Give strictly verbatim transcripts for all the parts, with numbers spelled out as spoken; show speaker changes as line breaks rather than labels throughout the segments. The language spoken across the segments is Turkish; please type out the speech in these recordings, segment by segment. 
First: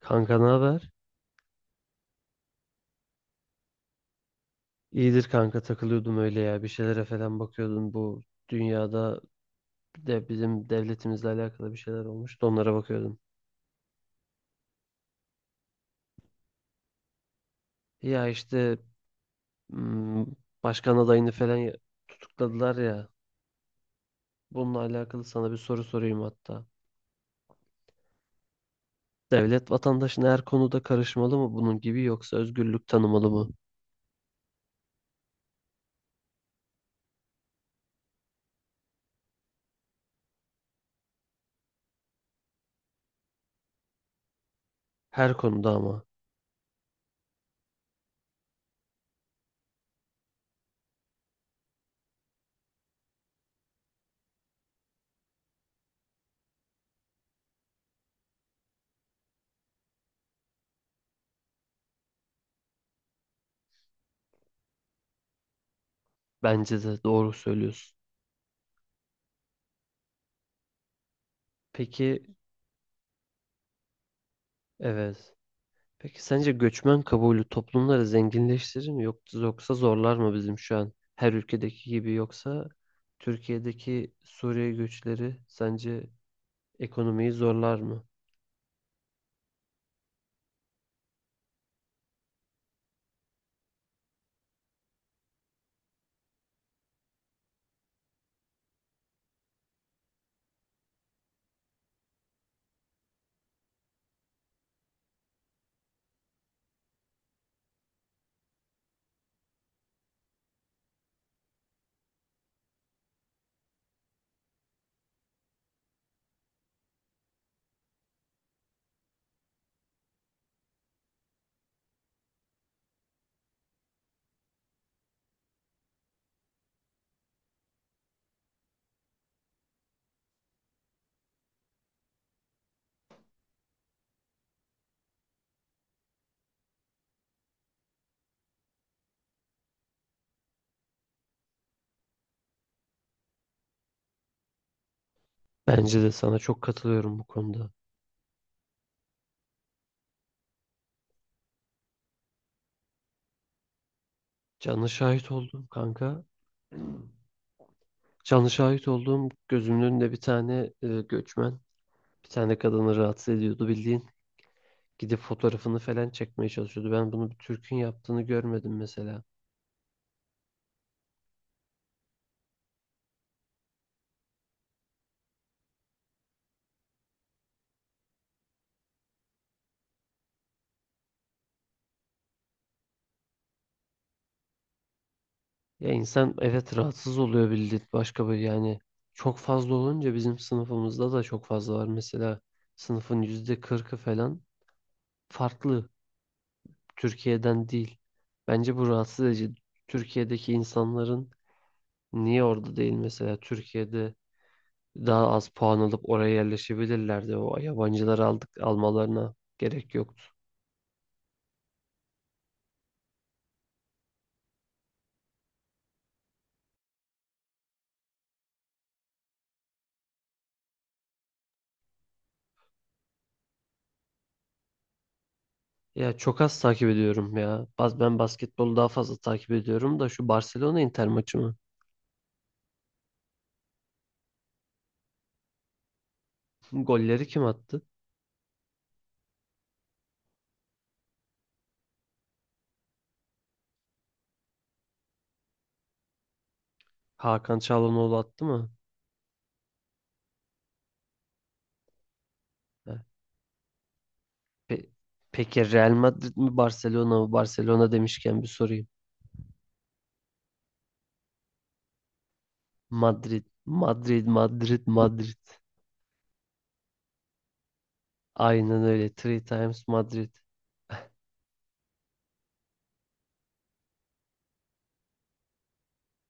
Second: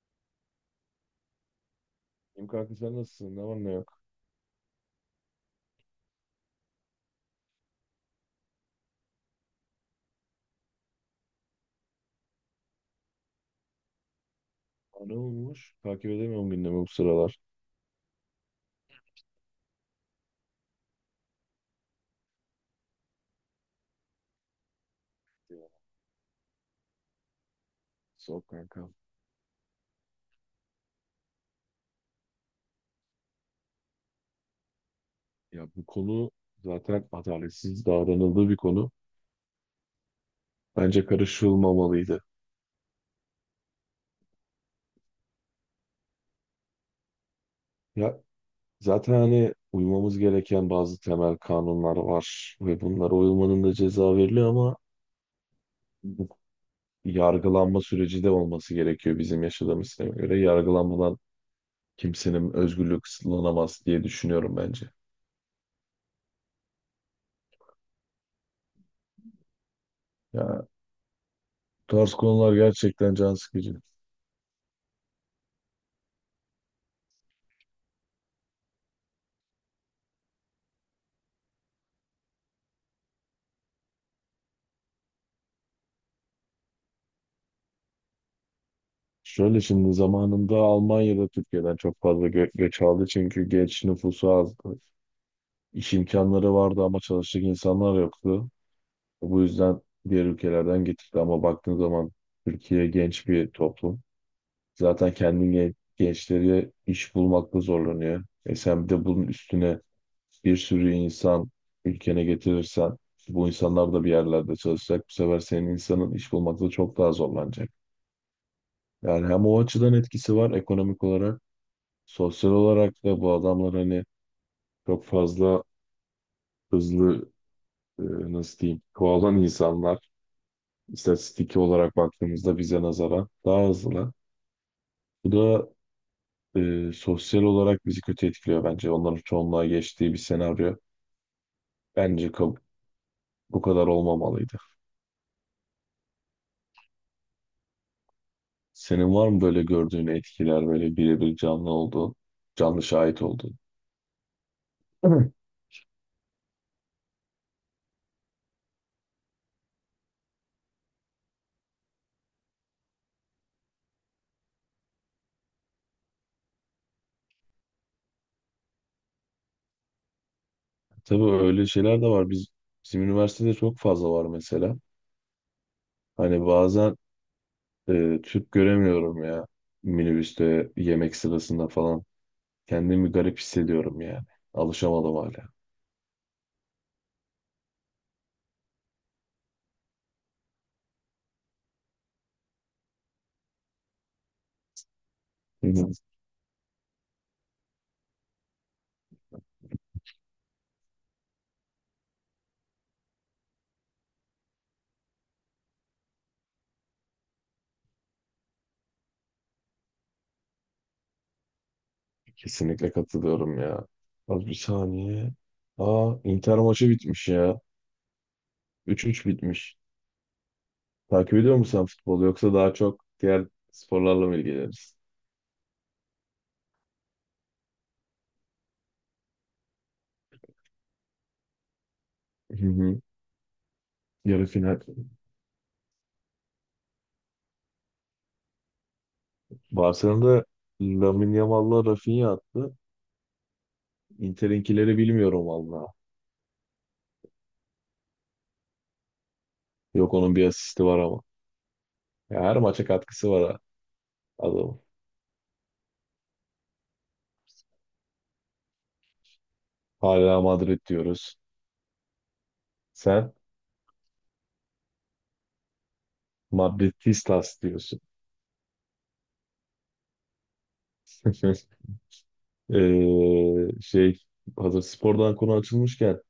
Kanka ne haber?
İyiyim kanka, sen nasılsın? Ne var ne yok?
İyidir kanka takılıyordum öyle ya. Bir şeylere falan bakıyordum. Bu dünyada de bizim devletimizle alakalı bir şeyler olmuş. Onlara bakıyordum.
Aa, ne olmuş? Takip edemiyorum gündemi bu sıralar.
Ya işte hmm, başkan adayını falan ya- tutukladılar ya. Bununla alakalı sana bir
Ya,
soru sorayım hatta.
soğuk kanka.
Devlet vatandaşın her konuda karışmalı mı bunun gibi yoksa özgürlük tanımalı mı?
Ya bu konu zaten adaletsiz davranıldığı bir konu. Bence karışılmamalıydı.
Her konuda ama.
Ya zaten hani uymamız gereken bazı temel kanunlar var ve bunlara uyulmanın da ceza veriliyor ama bu yargılanma süreci de olması gerekiyor bizim yaşadığımız sisteme göre. Yargılanmadan kimsenin özgürlüğü kısıtlanamaz diye düşünüyorum bence.
Bence de doğru söylüyorsun.
Ya bu tarz
Peki
konular gerçekten can sıkıcı.
evet. Peki sence göçmen kabulü toplumları zenginleştirir mi yoksa yoksa zorlar mı bizim şu an her ülkedeki gibi yoksa Türkiye'deki Suriye göçleri sence ekonomiyi zorlar mı?
Şöyle, şimdi zamanında Almanya'da Türkiye'den çok fazla gö göç aldı çünkü genç nüfusu azdı. İş imkanları vardı ama çalışacak insanlar yoktu. Bu yüzden diğer ülkelerden getirdi ama baktığın zaman Türkiye genç bir toplum. Zaten kendi gen- gençleri iş bulmakta zorlanıyor. E sen bir de bunun üstüne bir sürü insan ülkene getirirsen bu insanlar da bir yerlerde çalışacak. Bu sefer senin insanın iş bulmakta çok daha zorlanacak. Yani hem o açıdan etkisi var ekonomik olarak. Sosyal olarak da bu adamlar hani çok fazla hızlı, e, nasıl diyeyim, kovalan insanlar. İstatistiki olarak baktığımızda bize nazaran daha hızlı. Bu da e, sosyal olarak bizi kötü etkiliyor bence. Onların çoğunluğa geçtiği bir senaryo. Bence kab- Bu kadar olmamalıydı.
Bence de sana çok katılıyorum bu konuda.
Senin var mı böyle gördüğün etkiler, böyle birebir canlı olduğun, canlı şahit olduğun?
Canlı şahit
Evet.
oldum kanka. Canlı şahit olduğum gözümün önünde bir tane e, göçmen, bir tane kadını rahatsız ediyordu bildiğin. Gidip fotoğrafını falan çekmeye çalışıyordu. Ben bunu bir Türk'ün yaptığını görmedim mesela.
Tabii öyle şeyler de var. Biz, bizim üniversitede çok fazla var mesela. Hani bazen Ee, Türk göremiyorum ya. Minibüste, yemek sırasında falan. Kendimi garip hissediyorum yani. Alışamadım hala.
Ya insan evet rahatsız oluyor bildiğin başka bir yani çok fazla olunca bizim sınıfımızda da çok fazla var. Mesela sınıfın yüzde kırkı falan
Hı
farklı
hı.
Türkiye'den değil. Bence bu rahatsız edici. Türkiye'deki insanların niye orada değil mesela Türkiye'de daha az puan alıp oraya yerleşebilirlerdi. O yabancıları aldık almalarına gerek yoktu.
Kesinlikle katılıyorum ya. Az bir saniye. Aa, Inter maçı bitmiş ya. üç üç bitmiş. Takip ediyor musun sen futbolu yoksa daha çok diğer sporlarla mı ilgileniyorsun?
Ya çok az takip ediyorum ya. Baz- Ben basketbolu daha fazla takip ediyorum da şu Barcelona Inter maçı mı?
Hı hı. Yarı final.
Golleri kim attı?
Barcelona'da Lamine Yamal'la Rafinha attı. Inter'inkileri bilmiyorum valla.
Hakan Çalhanoğlu attı mı?
Yok, onun bir asisti var ama. Ya her maça
Ha,
katkısı var ha adamın.
pe- peki Real Madrid mi Barcelona mı? Barcelona demişken bir sorayım.
Hala Madrid diyoruz. Sen
Madrid, Madrid, Madrid, Madrid.
Madridistas diyorsun.
Aynen öyle. Three times Madrid.
Ee, şey Hazır spordan konu açılmışken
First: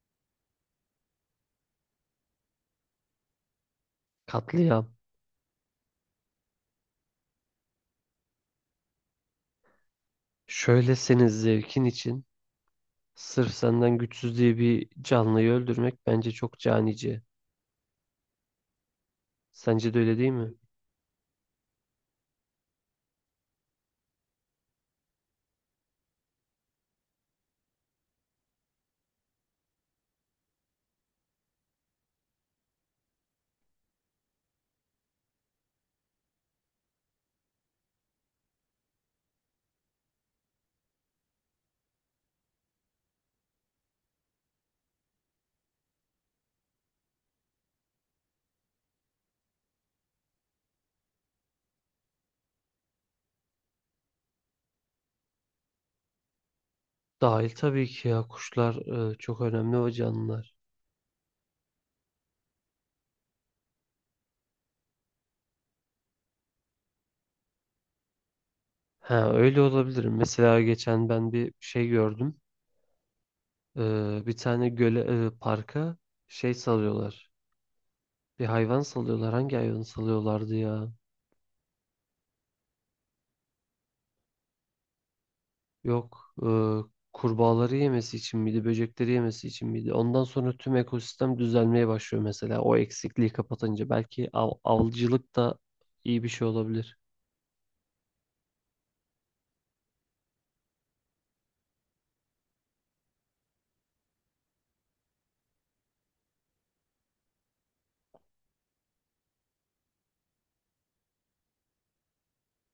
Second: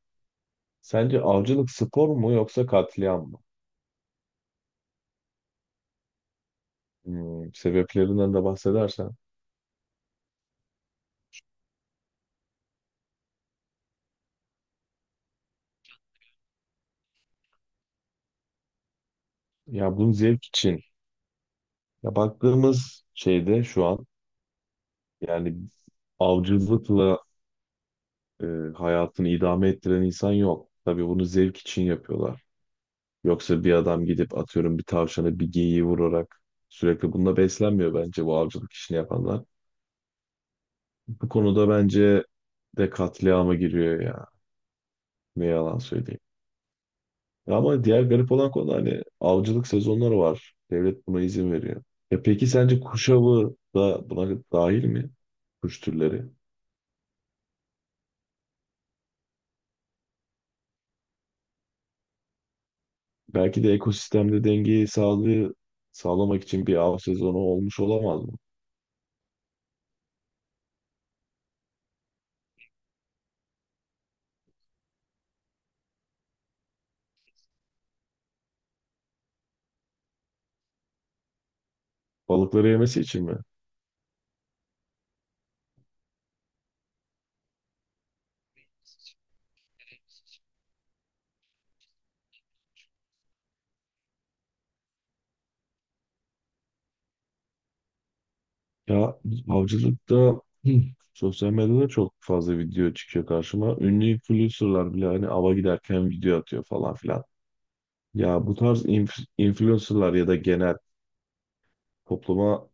sence avcılık spor mu yoksa katliam mı?
Katliam.
Hmm, sebeplerinden de bahsedersen.
Şöyle senin zevkin için sırf senden güçsüz diye bir canlıyı öldürmek bence çok canice. Sence
Ya
de
bunun
öyle değil
zevk
mi?
için. Ya baktığımız şeyde şu an yani avcılıkla e, hayatını idame ettiren insan yok. Tabii bunu zevk için yapıyorlar. Yoksa bir adam gidip atıyorum bir tavşanı bir geyiği vurarak sürekli bununla beslenmiyor bence bu avcılık işini yapanlar. Bu konuda bence de katliama giriyor ya. Ne yalan söyleyeyim. Ama diğer garip olan konu hani avcılık sezonları var. Devlet buna izin veriyor. E peki sence kuş avı da buna dahil mi? Kuş türleri.
Dahil tabii ki ya kuşlar e, çok önemli o canlılar.
Belki de ekosistemde dengeyi sağlığı sağlamak için bir av sezonu olmuş olamaz mı?
Ha öyle olabilir. Mesela geçen ben bir şey gördüm. Ee, bir tane göle, e, parka şey salıyorlar. Bir hayvan salıyorlar. Hangi hayvanı salıyorlardı ya?
Balıkları yemesi için mi?
Yok. E, kurbağaları yemesi için miydi? Böcekleri yemesi için miydi? Ondan sonra tüm ekosistem düzelmeye başlıyor mesela. O eksikliği kapatınca. Belki av, avcılık da iyi bir şey olabilir.
Ya avcılıkta hı, sosyal medyada çok fazla video çıkıyor karşıma. Ünlü influencerlar bile hani ava giderken video atıyor falan filan. Ya bu tarz inf- influencerlar ya da genel topluma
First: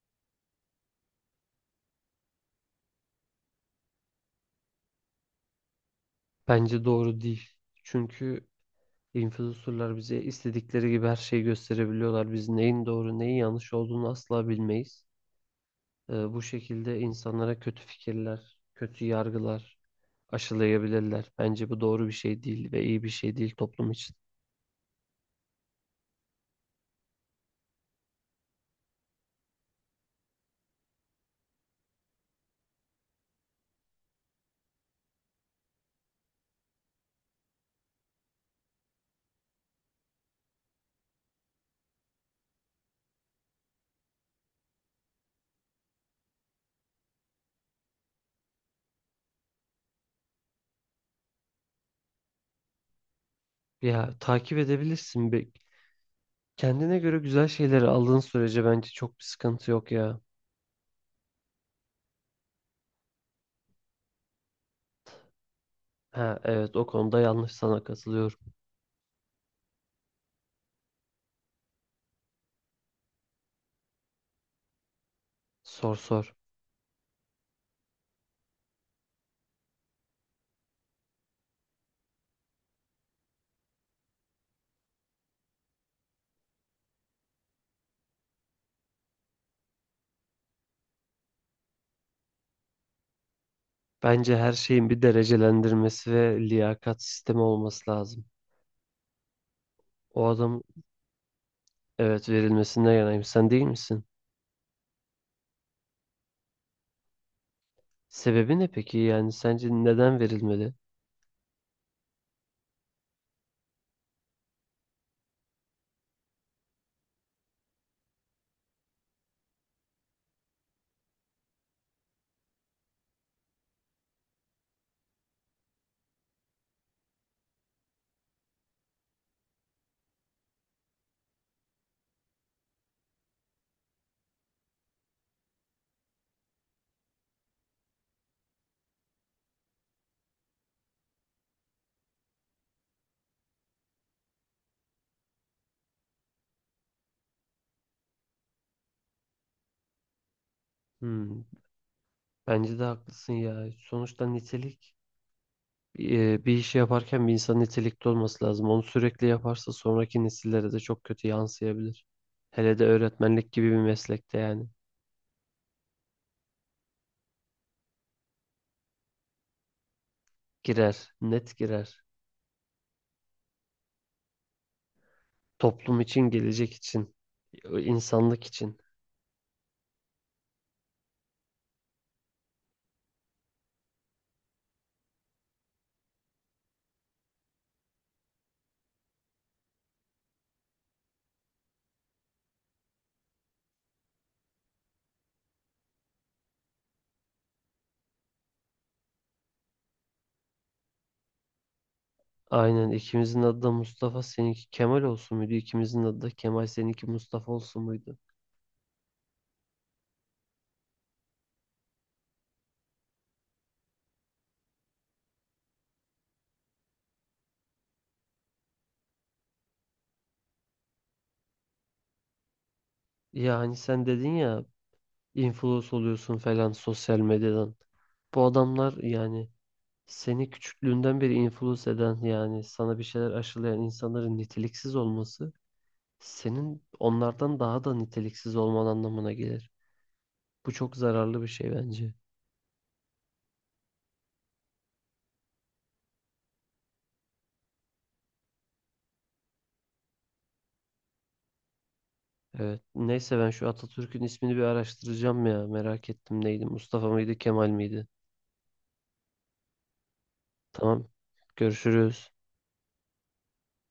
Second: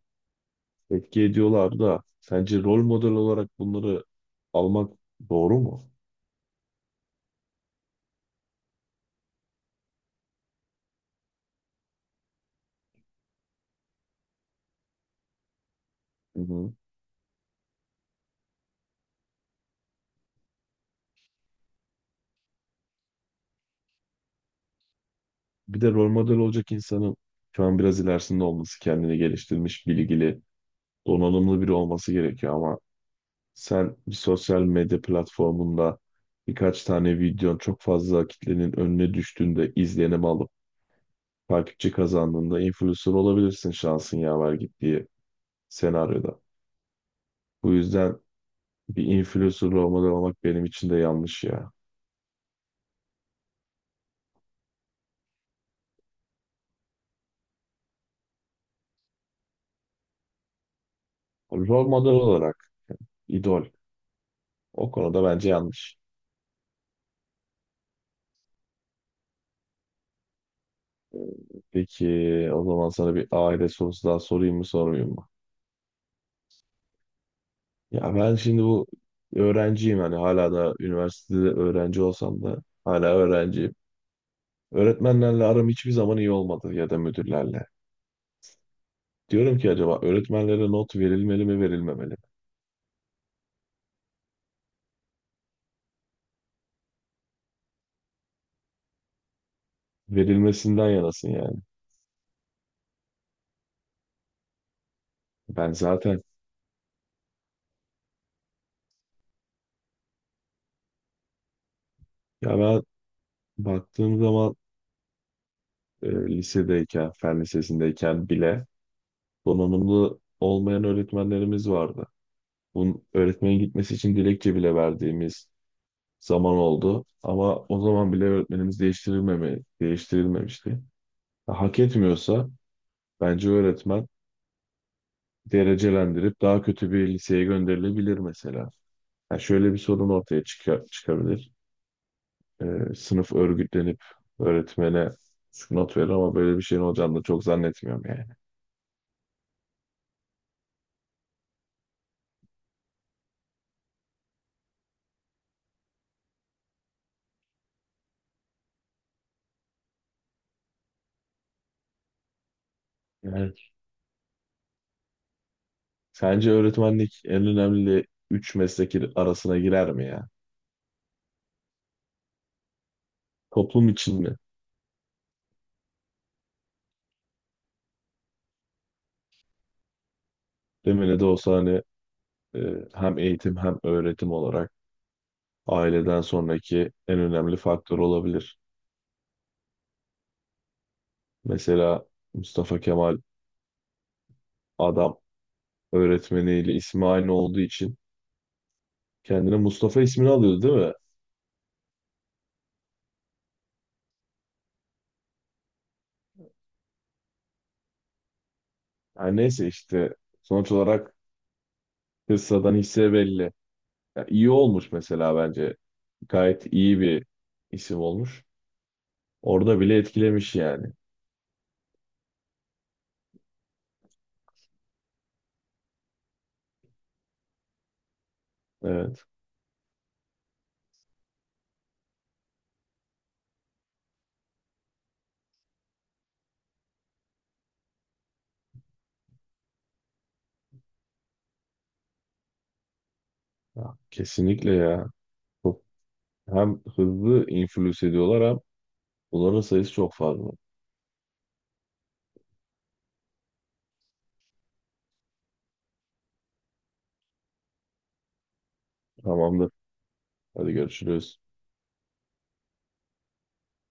etki ediyorlar da sence rol model olarak bunları almak doğru mu?
Bence doğru değil. Çünkü influencerlar bize istedikleri gibi her şeyi gösterebiliyorlar. Biz neyin doğru neyin yanlış olduğunu asla bilmeyiz. Ee,
Hı
bu
hı.
şekilde insanlara kötü fikirler, kötü yargılar aşılayabilirler. Bence bu doğru bir şey değil ve iyi bir şey değil toplum için.
Bir de rol model olacak insanın şu an biraz ilerisinde olması, kendini geliştirmiş, bilgili, donanımlı biri olması gerekiyor ama sen bir sosyal medya platformunda birkaç tane videon çok fazla kitlenin önüne düştüğünde izlenim alıp takipçi kazandığında influencer olabilirsin, şansın yaver gittiği senaryoda. Bu yüzden bir influencer olmadan olmak benim için de yanlış ya.
Ya takip edebilirsin. Be. Kendine göre güzel şeyleri aldığın sürece bence çok bir sıkıntı yok ya.
Rol model olarak, idol. O konuda bence yanlış.
Ha evet o konuda yanlış sana katılıyorum.
Peki, o zaman sana bir aile sorusu daha sorayım mı sormayayım mı?
Sor sor.
Ya ben şimdi bu öğrenciyim, hani hala da üniversitede öğrenci olsam da hala öğrenciyim. Öğretmenlerle aram hiçbir zaman iyi olmadı, ya da müdürlerle. Diyorum ki acaba öğretmenlere not verilmeli mi verilmemeli?
Bence her şeyin bir derecelendirmesi ve liyakat sistemi olması lazım. O adam
Verilmesinden yanasın yani.
evet verilmesinden yanayım. Sen değil misin?
Ben zaten,
Sebebi ne peki? Yani sence neden verilmeli?
ya ben baktığım zaman e, lisedeyken, fen lisesindeyken bile donanımlı olmayan öğretmenlerimiz vardı. Bunun öğretmenin gitmesi için dilekçe bile verdiğimiz zaman oldu. Ama o zaman bile öğretmenimiz değiştirilmeme, değiştirilmemişti. Hak etmiyorsa bence öğretmen derecelendirip daha kötü bir liseye gönderilebilir mesela. Yani şöyle bir sorun ortaya çıka- çıkabilir. E, sınıf örgütlenip öğretmene şu not verir ama böyle bir şeyin olacağını da çok zannetmiyorum yani.
Hmm, bence de haklısın ya. Sonuçta nitelik e, bir işi yaparken bir insan nitelikli olması lazım. Onu sürekli yaparsa sonraki nesillere de çok kötü yansıyabilir. Hele de öğretmenlik
Evet.
gibi bir meslekte yani.
Sence öğretmenlik en önemli üç meslek arasına girer mi ya?
Girer, net girer.
Toplum için mi?
Toplum için, gelecek için, insanlık için.
Demine de olsa hani e, hem eğitim hem öğretim olarak aileden sonraki en önemli faktör olabilir. Mesela Mustafa Kemal adam öğretmeniyle ismi aynı olduğu için kendine Mustafa ismini alıyordu değil mi?
Aynen ikimizin adı da Mustafa, seninki Kemal olsun muydu? İkimizin adı da Kemal, seninki Mustafa olsun muydu?
Yani neyse işte sonuç olarak kıssadan hisse belli. Ya iyi olmuş mesela bence. Gayet iyi bir isim olmuş. Orada bile etkilemiş yani.
Ya hani sen dedin ya influence oluyorsun falan sosyal medyadan. Bu adamlar
Evet.
yani seni küçüklüğünden beri influence eden yani sana bir şeyler aşılayan insanların niteliksiz olması senin onlardan daha da niteliksiz olman anlamına gelir. Bu çok zararlı bir şey bence.
Ya, kesinlikle ya. Çok, hem hızlı influence ediyorlar hem bunların sayısı çok fazla.
Evet. Neyse ben şu Atatürk'ün ismini bir araştıracağım ya. Merak ettim neydi? Mustafa mıydı, Kemal miydi?
Tamamdır. Hadi
Tamam.
görüşürüz.
Görüşürüz.